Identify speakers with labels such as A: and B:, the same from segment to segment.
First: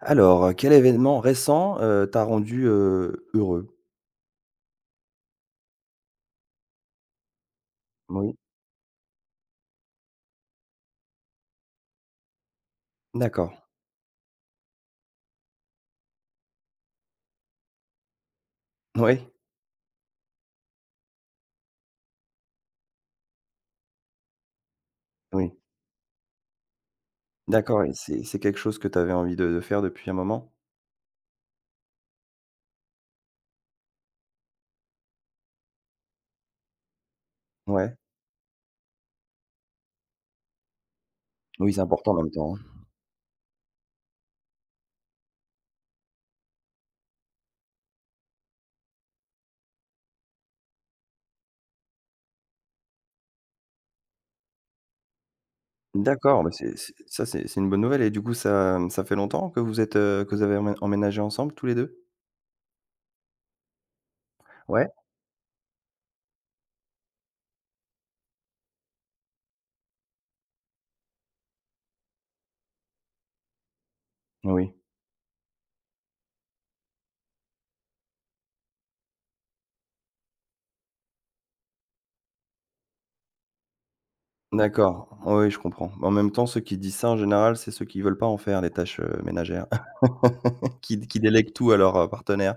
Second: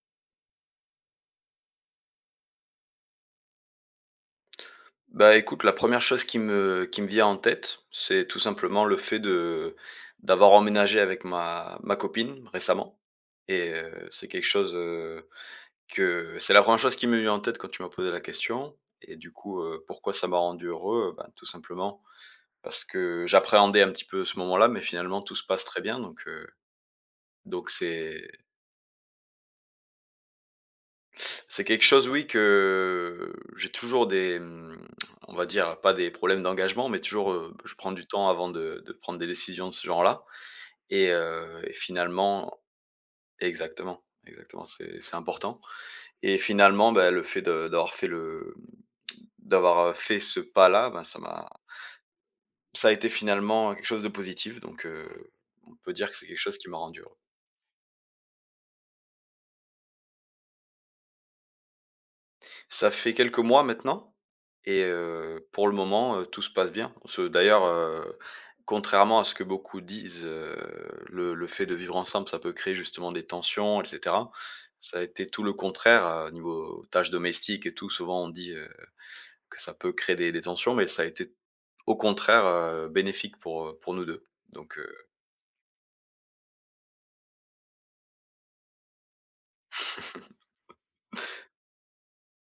A: Alors, quel événement récent, t'a rendu, heureux?
B: Bah, écoute, la première chose qui me vient en tête, c'est
A: Oui,
B: tout simplement le fait de d'avoir emménagé avec ma copine récemment
A: d'accord.
B: et c'est quelque chose, que c'est la première chose qui me vient en tête quand tu m'as posé la question. Et
A: Oui,
B: du coup, pourquoi ça m'a rendu heureux? Ben, tout simplement parce que j'appréhendais un petit peu ce moment-là, mais finalement tout se
A: oui,
B: passe très bien, donc
A: d'accord et c'est
B: c'est
A: c'est quelque chose que tu avais envie de faire depuis un moment?
B: C'est Quelque chose, oui, que j'ai toujours des, mmh, on va dire, pas des problèmes d'engagement, mais toujours, je prends
A: Ouais,
B: du temps avant de prendre des décisions de ce genre-là. Et
A: oui,
B: et
A: c'est important en même temps, hein.
B: finalement exactement, exactement, c'est important. Et finalement, ben le fait de d'avoir fait le d'avoir fait ce pas-là, ben, ça a été finalement quelque chose de positif, donc on peut dire que c'est quelque
A: D'accord, bah,
B: chose qui
A: c'est
B: m'a
A: c'est
B: rendu
A: ça, c'est une bonne nouvelle et du coup ça, ça fait longtemps que vous êtes, que vous avez emménagé ensemble tous les 2.
B: Ça fait quelques mois maintenant et
A: Ouais?
B: pour le moment, tout se passe bien. Ce d'ailleurs, contrairement à ce que beaucoup disent, le fait de vivre ensemble, ça peut créer justement des tensions et cetera.
A: Oui,
B: Ça a été tout le contraire, niveau tâches domestiques et tout. Souvent on dit, que ça peut créer des tensions, mais ça a été au contraire, bénéfique pour nous 2. Donc
A: d'accord, oui, je comprends. En même temps, ceux qui disent ça, en général, c'est ceux qui veulent pas en faire les tâches, ménagères, qui délèguent tout à leur, partenaire.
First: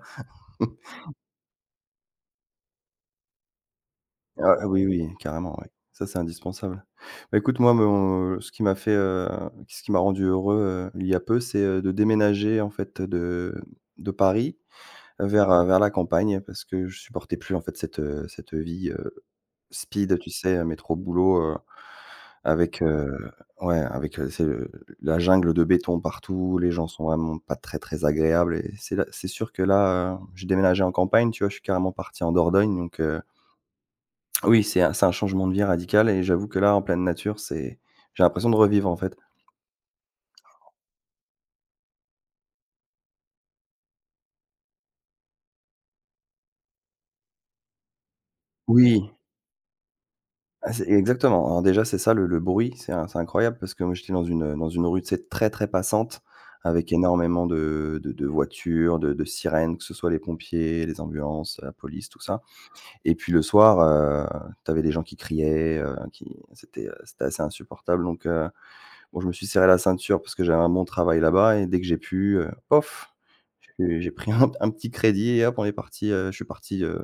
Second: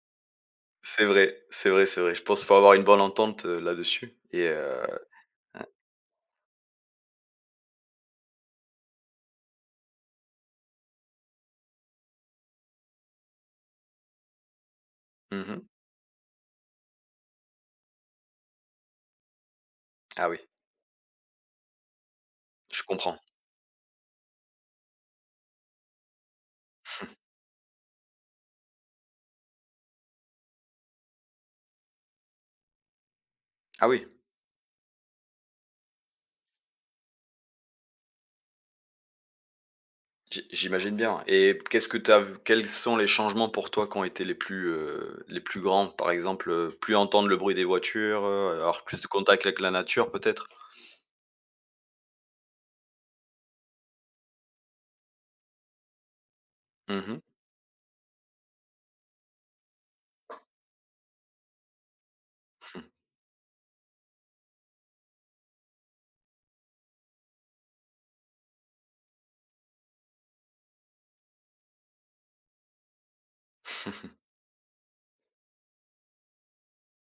B: c'est vrai, c'est vrai, c'est vrai. Je pense qu'il faut avoir une bonne entente, là-dessus et
A: Ah oui, oui, carrément, ouais. Ça, c'est indispensable. Bah, écoute, moi, mon ce qui m'a fait, ce qui m'a rendu heureux, il y a peu, c'est, de déménager, en fait, de Paris vers,
B: mmh.
A: vers la campagne parce que je supportais plus, en fait, cette, cette vie, speed, tu
B: Ah oui,
A: sais, métro-boulot, avec,
B: je comprends.
A: ouais, avec, c'est le la jungle de béton partout, les gens sont vraiment pas très, très agréables et c'est là c'est sûr que là, j'ai déménagé en campagne, tu vois? Je suis carrément parti en Dordogne donc
B: Ah oui.
A: oui, c'est un changement de vie radical et j'avoue que là, en pleine nature, c'est j'ai l'impression de revivre, en fait.
B: J'imagine bien. Et qu'est-ce que t'as vu, quels sont les changements pour toi qui ont été les plus grands? Par exemple, plus entendre le bruit des voitures, avoir plus de
A: Oui,
B: contact avec la nature peut-être?
A: ah, c'est exactement. Alors déjà, c'est ça le bruit, c'est incroyable parce que moi, j'étais dans une rue, tu sais, très, très passante avec
B: Mmh.
A: énormément de voitures, de sirènes, que ce soit les pompiers, les ambulances, la police, tout ça. Et puis le soir, tu avais des gens qui criaient, c'était assez insupportable donc Bon, je me suis serré la ceinture parce que j'avais un bon travail là-bas et dès que j'ai pu, pof, j'ai pris un petit crédit et hop, je suis parti,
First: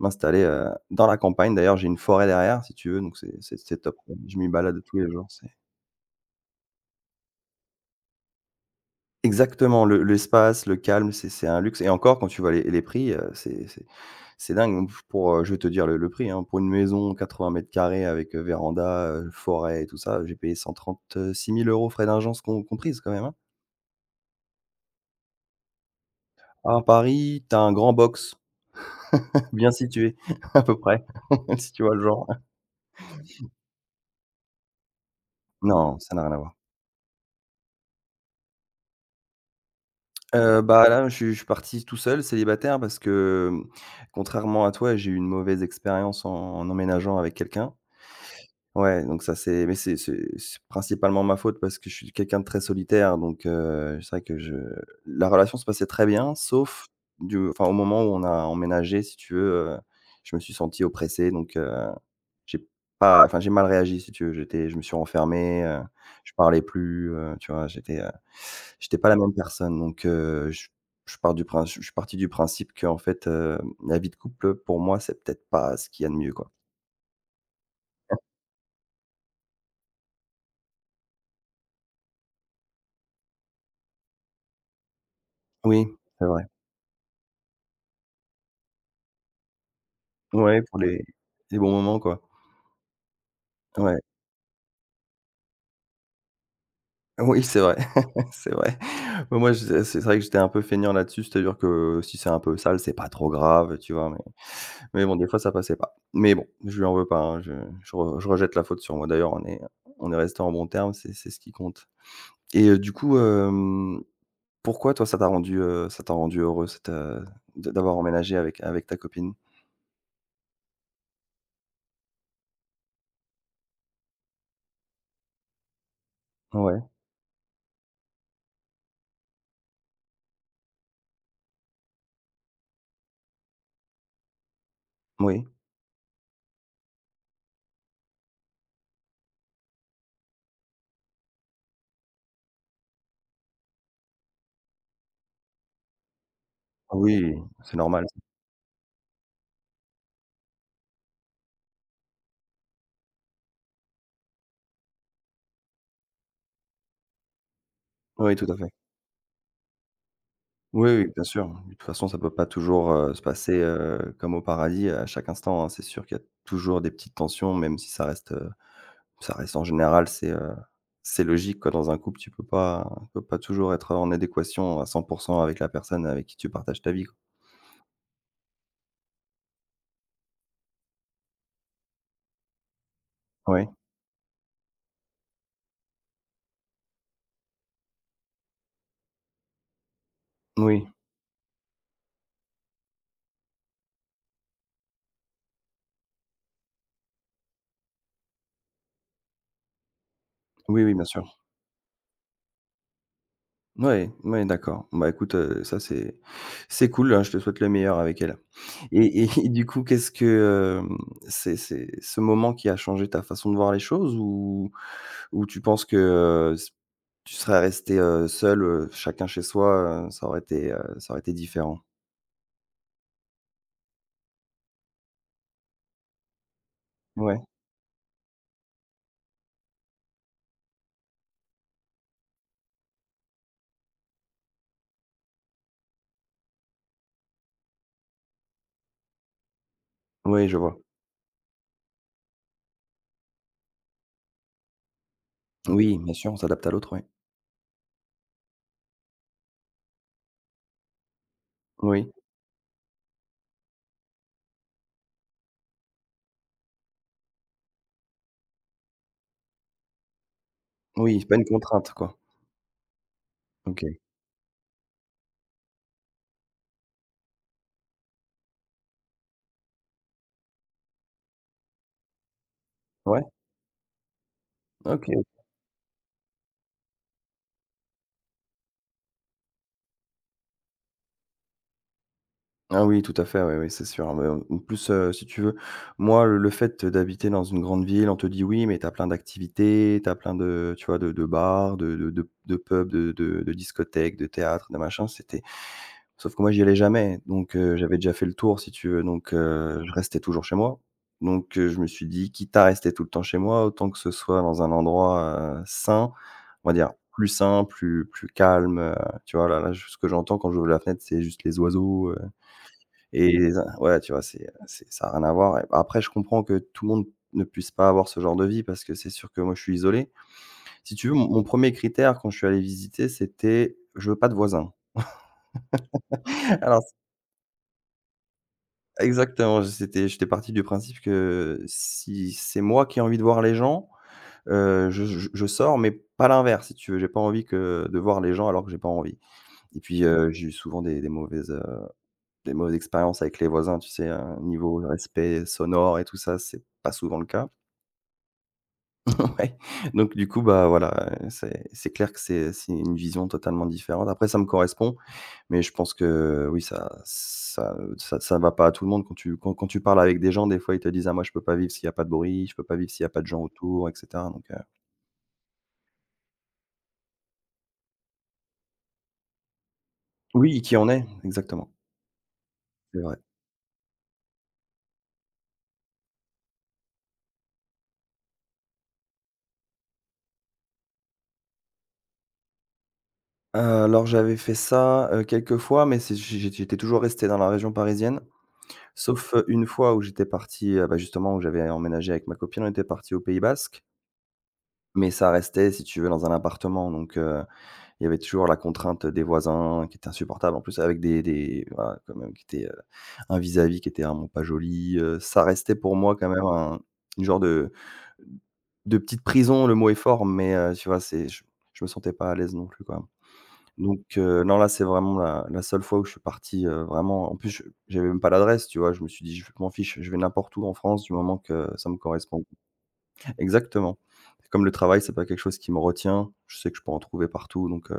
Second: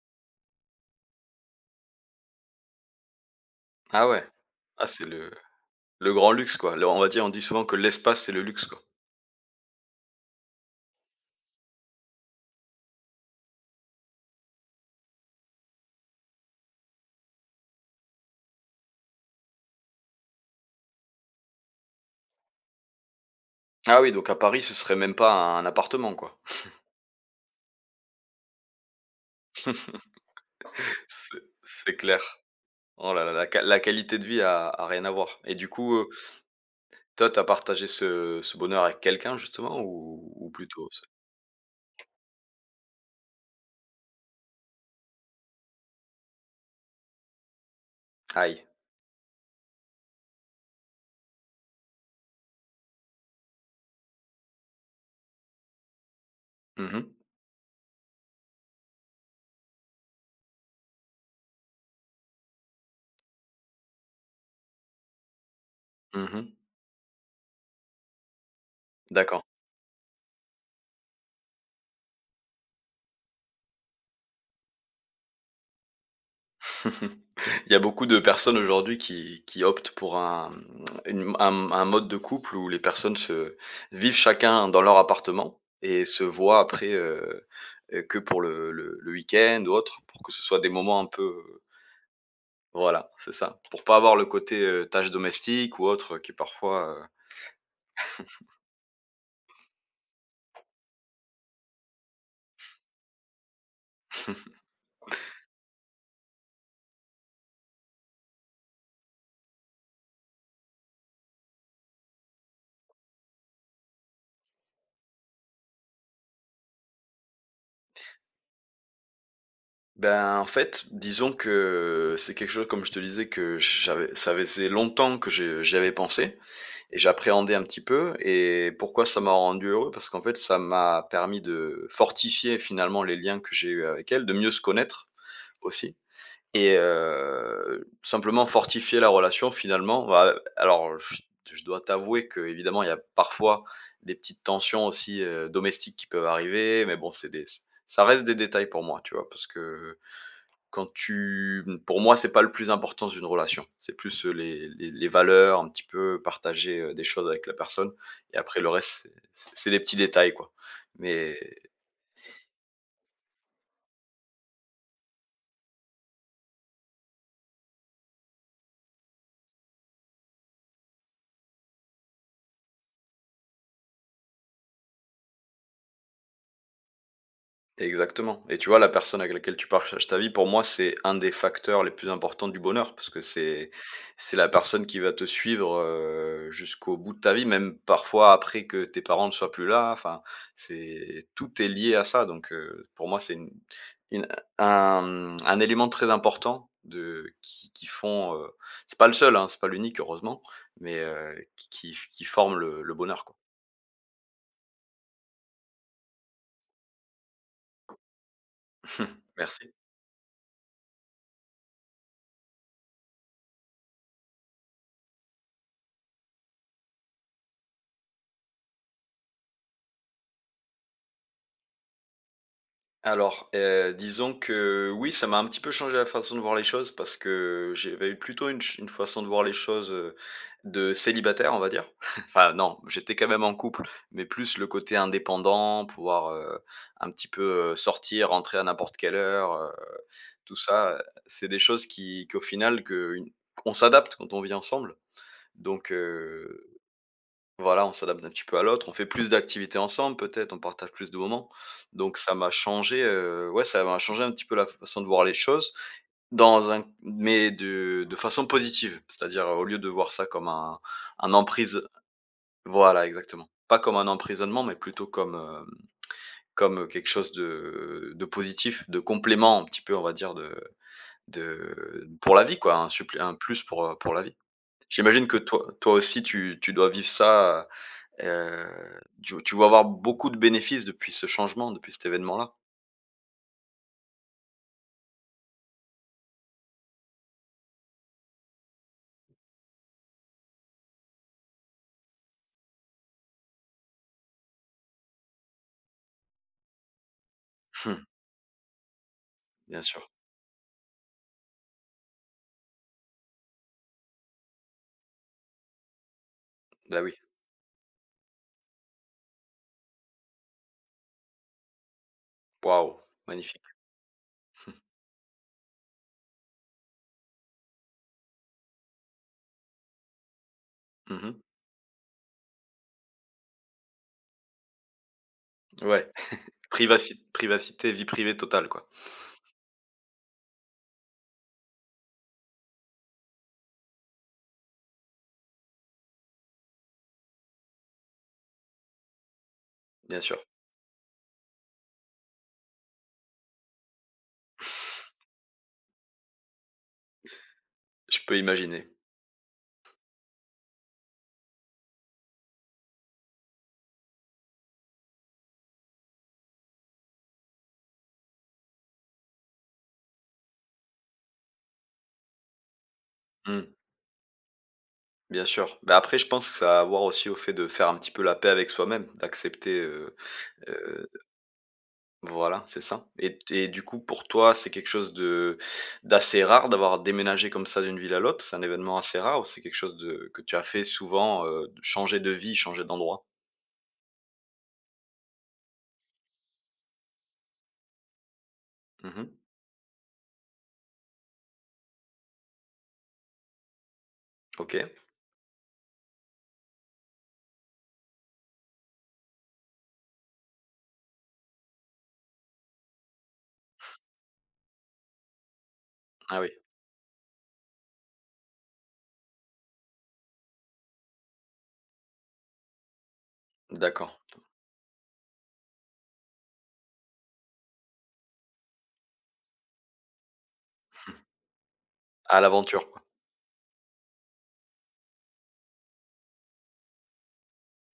A: m'installer, dans la campagne. D'ailleurs, j'ai une forêt derrière si tu veux, donc c'est top.
B: Ah ouais.
A: Je m'y balade
B: Ah
A: tous
B: c'est
A: les jours, c'est
B: le grand luxe quoi. Le on va dire, on dit souvent que l'espace c'est le luxe quoi.
A: exactement le l'espace, le calme, c'est un luxe et encore quand tu vois les prix, c'est dingue. Donc je vais te dire le prix, hein, pour une maison 80 carrés avec, véranda, forêt et tout ça, j'ai payé 136 000 euros frais d'agence comprises quand même, hein.
B: Ah oui, donc à Paris ce serait même pas un appartement quoi.
A: À Paris, tu as un grand box bien situé, à peu près, si tu vois
B: C'est
A: le
B: clair.
A: genre.
B: Oh là là, la qualité de vie a a rien à voir. Et du coup,
A: Non, ça n'a rien à voir.
B: toi t'as partagé ce ce bonheur avec quelqu'un justement, ou
A: Bah,
B: plutôt
A: là,
B: seul?
A: je suis parti tout seul, célibataire, parce que, contrairement à toi, j'ai eu une mauvaise expérience en emménageant avec quelqu'un.
B: Aïe.
A: Ouais, donc ça, c'est mais c'est principalement ma faute parce que je suis quelqu'un de très solitaire, donc c'est vrai que je la relation se passait très bien, sauf
B: Mmh mh.
A: du enfin, au moment où on a emménagé, si tu veux, heu, je me suis senti oppressé, donc J'ai pas enfin j'ai mal réagi si tu veux, j'étais je me suis renfermé, je
B: Mmh.
A: parlais plus, tu vois? J'étais pas la même
B: D'accord.
A: personne donc je suis parti du principe qu'en fait, la vie de couple pour moi, c'est peut-être pas ce qu'il y a de mieux, quoi.
B: Il y a beaucoup de personnes aujourd'hui qui optent pour un une un mode de couple où les personnes se vivent chacun dans leur appartement
A: Oui,
B: et se
A: c'est vrai.
B: voient après, que pour le week-end ou autre, pour que ce soit
A: Ouais,
B: des
A: pour
B: moments
A: les
B: un peu,
A: les
B: euh,
A: bons moments, quoi.
B: voilà, c'est ça. Pour pas
A: Ouais.
B: avoir le côté, tâche domestique ou autre qui est parfois,
A: Oui, c'est vrai, c'est vrai. Mais moi, je c'est vrai que j'étais un peu feignant là-dessus, c'est-à-dire que si c'est un peu sale, c'est pas trop grave, tu vois? Mais bon, des fois, ça passait pas. Mais bon, je lui en veux pas, hein, je rejette la faute sur moi. D'ailleurs, on est restés en bons termes, c'est ce qui compte. Et du coup, pourquoi toi ça t'a rendu heureux de d'avoir emménagé avec ta copine?
B: ben, en fait, disons que c'est quelque chose, comme je te disais, que j'avais, ça faisait longtemps que je j'y avais pensé.
A: Ouais,
B: Et j'appréhendais un petit peu. Et pourquoi ça m'a rendu heureux? Parce qu'en fait, ça m'a permis de fortifier finalement les liens que j'ai eus avec elle, de mieux se connaître
A: oui.
B: aussi, et simplement fortifier la relation finalement. Bah, alors je dois t'avouer que évidemment il y a parfois des petites tensions aussi, domestiques, qui peuvent arriver, mais bon, c'est
A: Oui,
B: des
A: c'est normal.
B: ça reste des détails pour moi, tu vois? Parce que quand tu pour moi, c'est pas le plus important d'une relation. C'est plus, les valeurs, un petit peu partager, des choses avec la personne.
A: Oui,
B: Et
A: tout à
B: après le
A: fait.
B: reste, c'est les petits détails, quoi.
A: Oui, oui, bien
B: Mais
A: sûr. De toute façon, ça peut pas toujours, se passer, comme au paradis à chaque instant, hein. C'est sûr qu'il y a toujours des petites tensions, même si ça reste en général, c'est logique quoi, dans un couple, tu peux pas toujours être en adéquation à 100% avec la personne avec qui tu partages ta vie, quoi.
B: exactement, et tu vois la personne avec laquelle tu partages ta vie, pour moi, c'est un des facteurs les plus importants du bonheur, parce que
A: Ouais.
B: c'est la personne qui va te suivre, jusqu'au bout de ta vie, même parfois après que tes parents ne soient plus là, enfin,
A: Oui.
B: c'est tout est lié à ça, donc pour moi, c'est une un, mmh, un élément très important de qui font, c'est pas le seul, hein, c'est pas l'unique heureusement,
A: Oui, oui,
B: mais
A: bien sûr.
B: qui forment le bonheur quoi.
A: Ouais, ouais, d'accord. Bah, écoute, ça c'est cool, hein, je te souhaite le meilleur avec elle. Et du
B: Merci.
A: coup, c'est ce moment qui a changé ta façon de voir les choses ou tu penses que, s tu serais resté seule, chacun chez soi, ça aurait été différent?
B: Alors, disons que oui, ça m'a un petit peu changé la façon de voir les choses, parce
A: Ouais.
B: que j'avais eu plutôt une façon de voir les choses, de célibataire, on va dire. Enfin non, j'étais quand même en couple, mais plus le côté indépendant, pouvoir, un petit peu, sortir, rentrer à n'importe quelle heure,
A: Oui,
B: tout
A: je vois.
B: ça, c'est des choses qui qu'au final que une on s'adapte quand on vit ensemble. Donc
A: Oui, bien sûr, on s'adapte à
B: euh,
A: l'autre, oui.
B: voilà, on s'adapte un petit peu à l'autre, on fait plus d'activités ensemble peut-être, on partage plus de moments.
A: Oui,
B: Donc ça m'a changé, ouais, ça m'a changé un petit peu la façon de voir les choses, dans un mais de façon positive. C'est-à-dire, au lieu de voir ça comme
A: oui, c'est
B: un
A: pas une
B: emprise
A: contrainte, quoi.
B: voilà, exactement. Pas
A: OK.
B: comme un emprisonnement, mais plutôt comme, comme, quelque chose de positif, de complément un petit peu, on va dire, de pour la vie quoi,
A: Ouais,
B: un plus pour la vie.
A: OK.
B: J'imagine que toi toi aussi tu tu dois vivre ça. Tu tu vas avoir beaucoup de bénéfices depuis ce changement, depuis cet événement-là.
A: Ah oui, tout à fait, oui, oui, c'est sûr, hein. Mais en plus, si tu veux, moi, le fait d'habiter dans une grande ville, on te dit: «Oui, mais tu as plein d'activités, tu as plein de» tu vois? «De bars, de pubs, de discothèques, de théâtres, de machin». C'était. Sauf que moi, j'y allais jamais, donc j'avais
B: Mmh,
A: déjà fait le tour si tu veux, donc
B: bien
A: je
B: sûr.
A: restais toujours chez moi. Donc je me suis dit: «Quitte à rester tout le temps chez moi, autant que ce soit dans un endroit, sain», on va dire
B: Bah, oui.
A: plus sain, plus calme, tu vois? Là, ce que j'entends quand j'ouvre la fenêtre, c'est juste les oiseaux,
B: Waouh,
A: et les
B: magnifique.
A: in ouais, tu vois? C'est ça a rien à voir et après je comprends que tout le monde ne puisse pas avoir ce genre de vie parce que c'est sûr que moi, je suis isolé. Si tu veux, mon
B: Mmh.
A: mon 1 critère quand je suis allé visiter, c'était: «Je veux pas de voisins».
B: Ouais,
A: Alors,
B: privacité, vie privée totale, quoi.
A: exactement, c'était j'étais parti du principe que si c'est moi qui ai envie de voir les gens, je sors, mais pas l'inverse, si tu veux. J'ai pas envie que de voir les gens alors que j'ai pas envie. Et puis,
B: Bien sûr.
A: j'ai eu souvent des mauvaises expériences avec les voisins, tu sais, niveau respect sonore et tout ça, c'est pas souvent le cas.
B: Je peux imaginer.
A: Ouais. Donc du coup, bah, voilà, c'est clair que c'est une vision totalement différente. Après ça me correspond, mais je pense que oui, ça va pas à tout le monde quand tu parles avec des gens, des fois, ils te disent: «Ah moi je peux pas vivre s'il y a pas de bruit, je peux pas vivre s'il y a pas de gens
B: Mmh,
A: autour» et cetera donc
B: bien sûr. Bah, après je pense que ça a à voir aussi au fait de faire un petit peu la paix avec soi-même, d'accepter,
A: oui, qui en est,
B: heu
A: exactement,
B: voilà, c'est
A: c'est
B: ça.
A: vrai.
B: Et du coup, pour toi, c'est quelque chose de d'assez rare d'avoir déménagé comme ça d'une ville à l'autre? C'est un événement assez rare ou c'est quelque chose de que tu as fait souvent, de changer de vie, changer d'endroit?
A: Alors, j'avais fait ça, quelques fois, mais c'est j'é j'étais toujours resté dans la région parisienne,
B: Mmh.
A: sauf, une fois où j'étais parti, bah, justement où j'avais emménagé avec ma copine, on était parti au Pays basque,
B: OK.
A: mais ça restait, si tu veux, dans un appartement donc Il y avait toujours la contrainte des voisins qui était insupportable. En plus avec des voilà, quand même qui était, un vis-à-vis qui était vraiment pas joli, ça restait pour moi quand
B: Ah
A: même
B: oui,
A: un une genre de petite prison, le mot est fort, mais, tu vois, c'est je me sentais pas à l'aise non plus, quoi. Donc,
B: d'accord.
A: non, là, c'est vraiment la seule fois où je suis parti, vraiment en plus, je j'avais même pas l'adresse, tu vois? Je me suis dit: «Je m'en fiche, je vais n'importe où en France du moment que ça me
B: À
A: correspond».
B: l'aventure, quoi.
A: Exactement. Comme le travail, c'est pas quelque chose qui me retient, je sais que je peux en trouver partout donc,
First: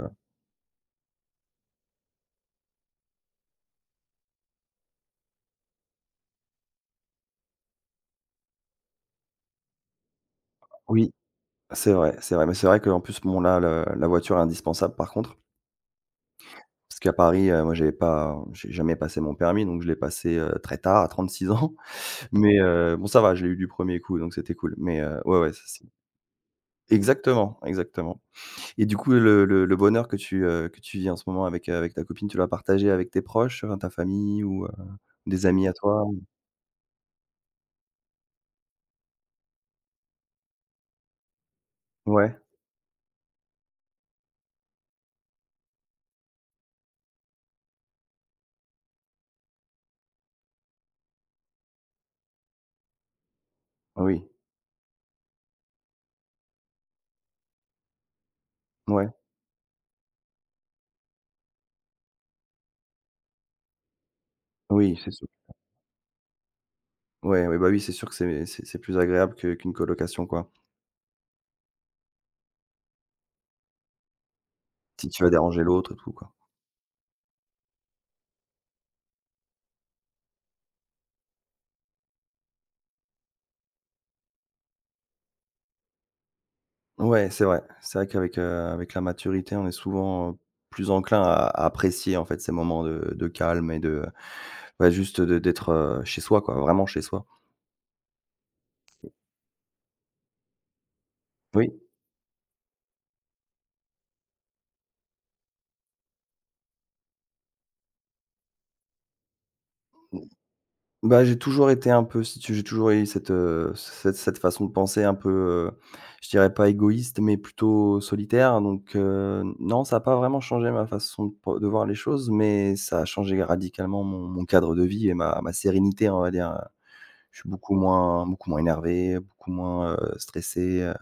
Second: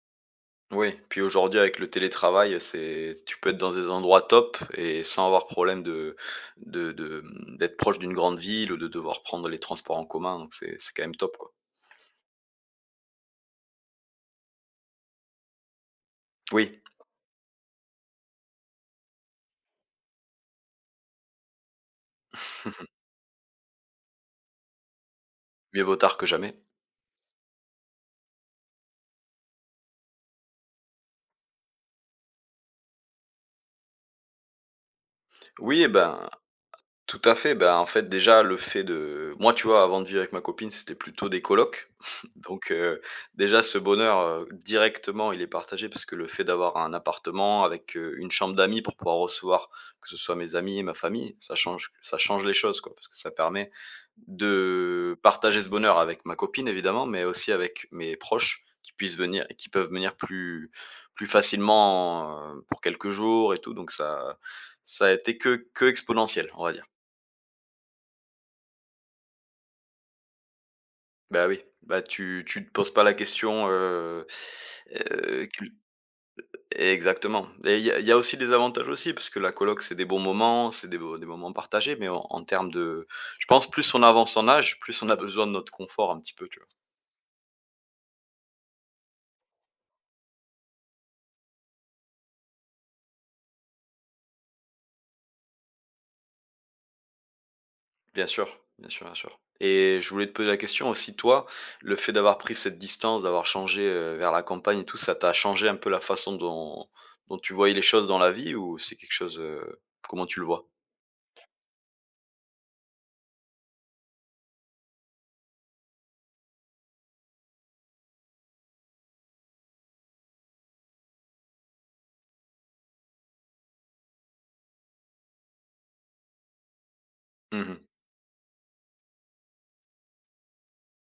B: Oui, puis aujourd'hui avec le télétravail, c'est tu peux être dans des endroits top et sans avoir problème de mmh, d'être proche d'une grande ville ou de devoir prendre les transports en commun, donc c'est quand
A: oui.
B: même top, quoi.
A: C'est vrai, mais c'est vrai qu'en plus, bon là, le la voiture est indispensable par contre,
B: Oui.
A: parce qu'à Paris, moi j'ai jamais passé mon permis, donc je l'ai passé, très tard, à 36 ans, mais bon ça va, je l'ai eu du premier coup, donc c'était cool, mais ouais, ouais, ça
B: Mieux
A: c'est
B: vaut tard que jamais.
A: exactement, exactement. Et du coup, le bonheur que tu vis en ce moment avec ta copine, tu l'as partagé avec tes proches, ta famille ou des amis à
B: Oui, eh
A: toi?
B: ben tout à fait. Ben en fait, déjà, le fait de moi, tu vois, avant de vivre avec ma copine, c'était plutôt des colocs.
A: Ouais,
B: Donc, déjà, ce bonheur, directement, il est partagé parce que le fait d'avoir un appartement avec, une chambre d'amis pour pouvoir recevoir, que ce soit mes amis et ma famille, ça change les choses, quoi. Parce que ça permet
A: oui,
B: de partager ce bonheur avec ma copine, évidemment, mais aussi avec mes proches qui
A: ouais,
B: puissent venir et qui peuvent venir plus plus facilement, pour quelques jours et tout. Donc ça
A: oui,
B: ça
A: c'est
B: a
A: sûr.
B: été que exponentiel, on va dire.
A: Ouais, oui, bah oui, c'est sûr que c'est plus agréable que qu'une colocation, quoi.
B: Bah oui, bah tu tu te poses pas la question,
A: Si tu vas déranger
B: cul
A: l'autre et tout, quoi.
B: exactement. Et il y a aussi des avantages aussi parce que la coloc, c'est des bons moments, c'est des beaux des moments partagés mais en en termes de je pense plus on avance en âge, plus on a besoin de notre confort un petit peu, tu vois?
A: Ouais, c'est vrai. C'est vrai qu'avec, avec la maturité, on est souvent, plus enclin à apprécier, en fait, ces moments de calme et de bah, juste de d'être, chez soi, quoi, vraiment chez soi.
B: Bien sûr, bien sûr, bien sûr. Et je voulais te poser la question aussi toi,
A: Oui,
B: le fait d'avoir pris cette distance, d'avoir changé, vers la campagne et tout, ça t'a changé un peu la façon dont dont tu voyais les choses dans la vie, ou c'est quelque chose, comment tu le vois?
A: bah, j'ai toujours été un peu si tu j'ai toujours eu cette, cette façon de penser un peu, je dirais pas égoïste, mais plutôt solitaire donc non, ça a pas vraiment changé ma façon de voir les choses, mais ça a changé radicalement mon cadre de vie et ma sérénité, on va dire. Je suis beaucoup
B: Mmh.
A: moins beaucoup moins énervé, beaucoup moins, stressé,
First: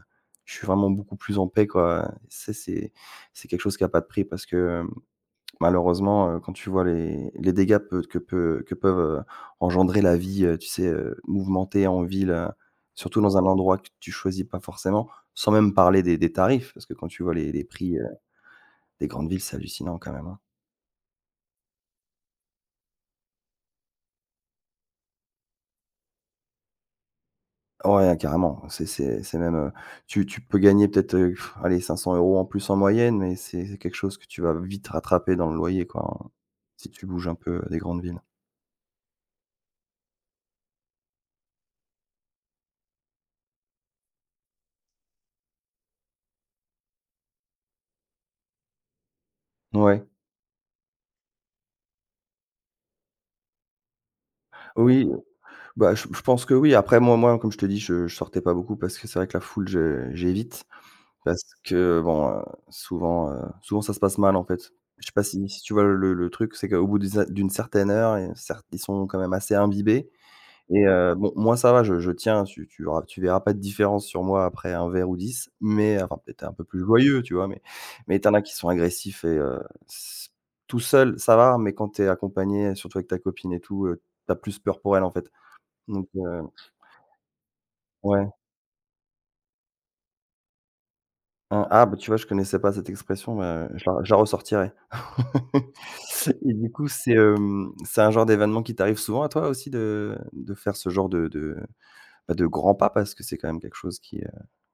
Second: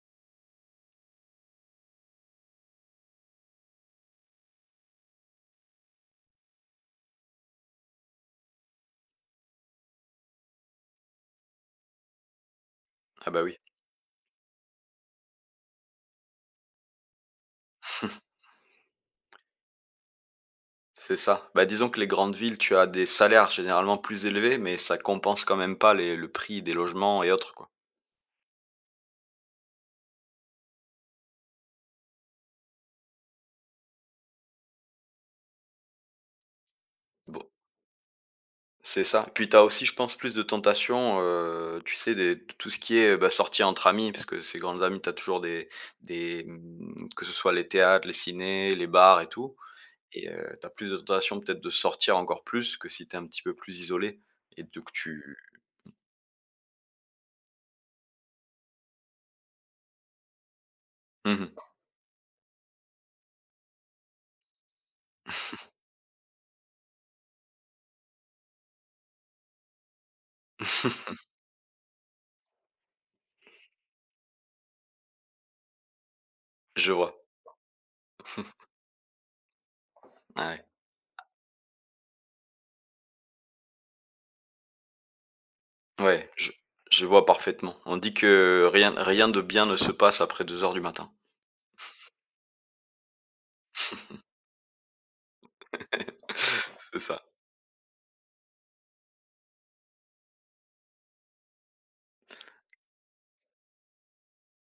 A: je suis vraiment beaucoup plus en paix, quoi, ça, c'est quelque chose qui a pas de prix parce que, malheureusement, quand tu vois les dégâts peu que peut que peuvent, engendrer la vie, tu sais, mouvementée en ville, surtout
B: Ah
A: dans
B: bah
A: un
B: oui.
A: endroit que tu choisis pas forcément, sans même parler des tarifs, parce que quand tu vois les prix, des grandes villes, c'est hallucinant quand même, hein.
B: C'est ça. Bah, disons que les grandes villes, tu as des salaires généralement plus élevés, mais ça compense quand même pas les le prix des logements et autres, quoi.
A: Ouais, hein, carrément. C'est même, tu peux gagner peut-être, allez 500 euros en plus en moyenne, mais c'est quelque chose que tu vas vite rattraper dans le loyer, quoi, hein, si tu bouges un
B: Bon,
A: peu, des grandes villes.
B: c'est ça. Puis tu as aussi, je pense, plus de tentations, tu sais, des tout ce qui est, bah, sorties entre amis, parce que ces grandes amies, tu as toujours des, mmh, que ce soit les théâtres, les cinés, les bars et tout.
A: Ouais.
B: Et tu as plus de tentations peut-être de sortir encore plus que si tu es un petit peu plus isolé et donc
A: Oui,
B: tu
A: bah, je pense que oui. Après moi, comme je te dis, je sortais pas beaucoup parce que c'est vrai que la foule, je j'évite parce
B: mmh.
A: que bon, souvent, souvent ça se passe mal, en fait. Je sais pas si tu vois le truc, c'est qu'au bout d'une certaine heure et certes, ils sont quand même assez imbibés. Et bon, moi ça va, je tiens, tu verras pas de différence sur moi après un verre ou 10 mais enfin, peut-être un peu plus
B: Je vois.
A: joyeux, tu vois? Mais tu en as qui sont agressifs et s
B: Ouais.
A: tout seul, ça va, mais quand t'es accompagné, surtout avec ta copine et tout, tu plus peur pour elle, en fait. Donc
B: Ouais, je vois parfaitement. On dit
A: ouais.
B: que rien rien de bien ne se passe après 2 heures du matin.
A: Hein, ah bah, tu vois, je connaissais pas cette expression, mais je la ressortirai. Et du coup,
B: C'est
A: c'est,
B: ça.
A: c'est un genre d'événement qui t'arrive souvent à toi aussi de faire ce genre de pas de grands pas parce que c'est quand même quelque chose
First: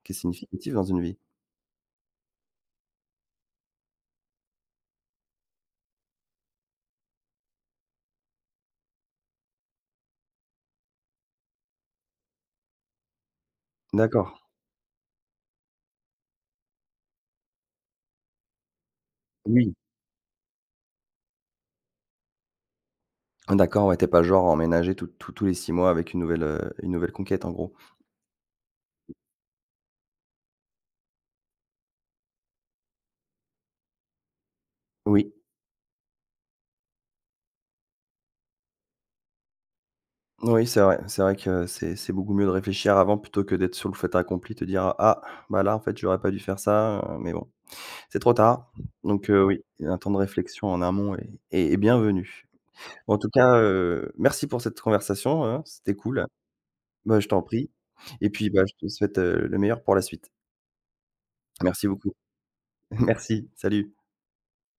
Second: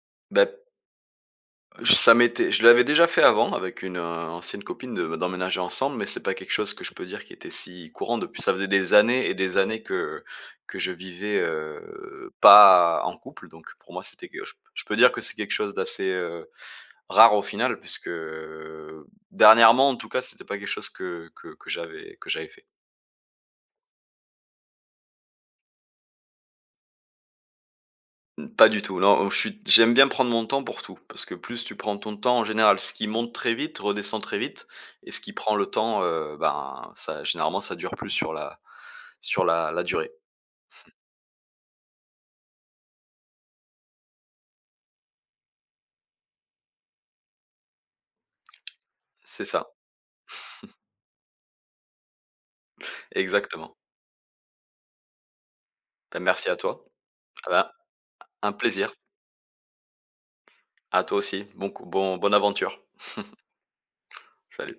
A: qui est
B: Bah,
A: significatif dans une vie.
B: je ça m'était je l'avais déjà fait avant avec une, ancienne copine, de d'emménager ensemble, mais c'est pas quelque chose que je peux dire qui était si courant, depuis ça faisait des années et des années que je vivais, pas en couple, donc pour moi,
A: D'accord,
B: c'était que je peux dire que c'est quelque chose d'assez, rare au final puisque,
A: oui.
B: dernièrement en tout cas, c'était pas quelque chose que que j'avais que j'avais fait.
A: D'accord, ouais, tu es pas genre à emménager tous les 6 mois avec une nouvelle conquête en gros.
B: Mmh, pas du tout, non, je suis j'aime bien prendre mon temps pour tout, parce que plus tu prends ton temps en général, ce qui monte très vite redescend très vite, et ce
A: Oui,
B: qui prend le temps, ben, ça généralement ça dure plus sur la la durée.
A: oui, c'est vrai. C'est vrai que c'est beaucoup mieux de réfléchir avant plutôt que d'être sur le fait accompli, te dire: «Ah, bah, là en fait j'aurais pas dû faire ça, mais bon, c'est trop tard». Donc
B: C'est
A: oui,
B: ça,
A: un temps de réflexion en amont est bienvenu. En tout cas,
B: exactement.
A: merci pour cette conversation, hein, c'était
B: Bah,
A: cool.
B: merci à toi.
A: Bah, je t'en
B: Ah
A: prie
B: bah,
A: et puis,
B: un
A: bah, je te
B: plaisir.
A: souhaite, le meilleur pour la suite.
B: À toi aussi.
A: Merci beaucoup.
B: Bon bonne aventure.
A: Merci, salut.
B: Salut.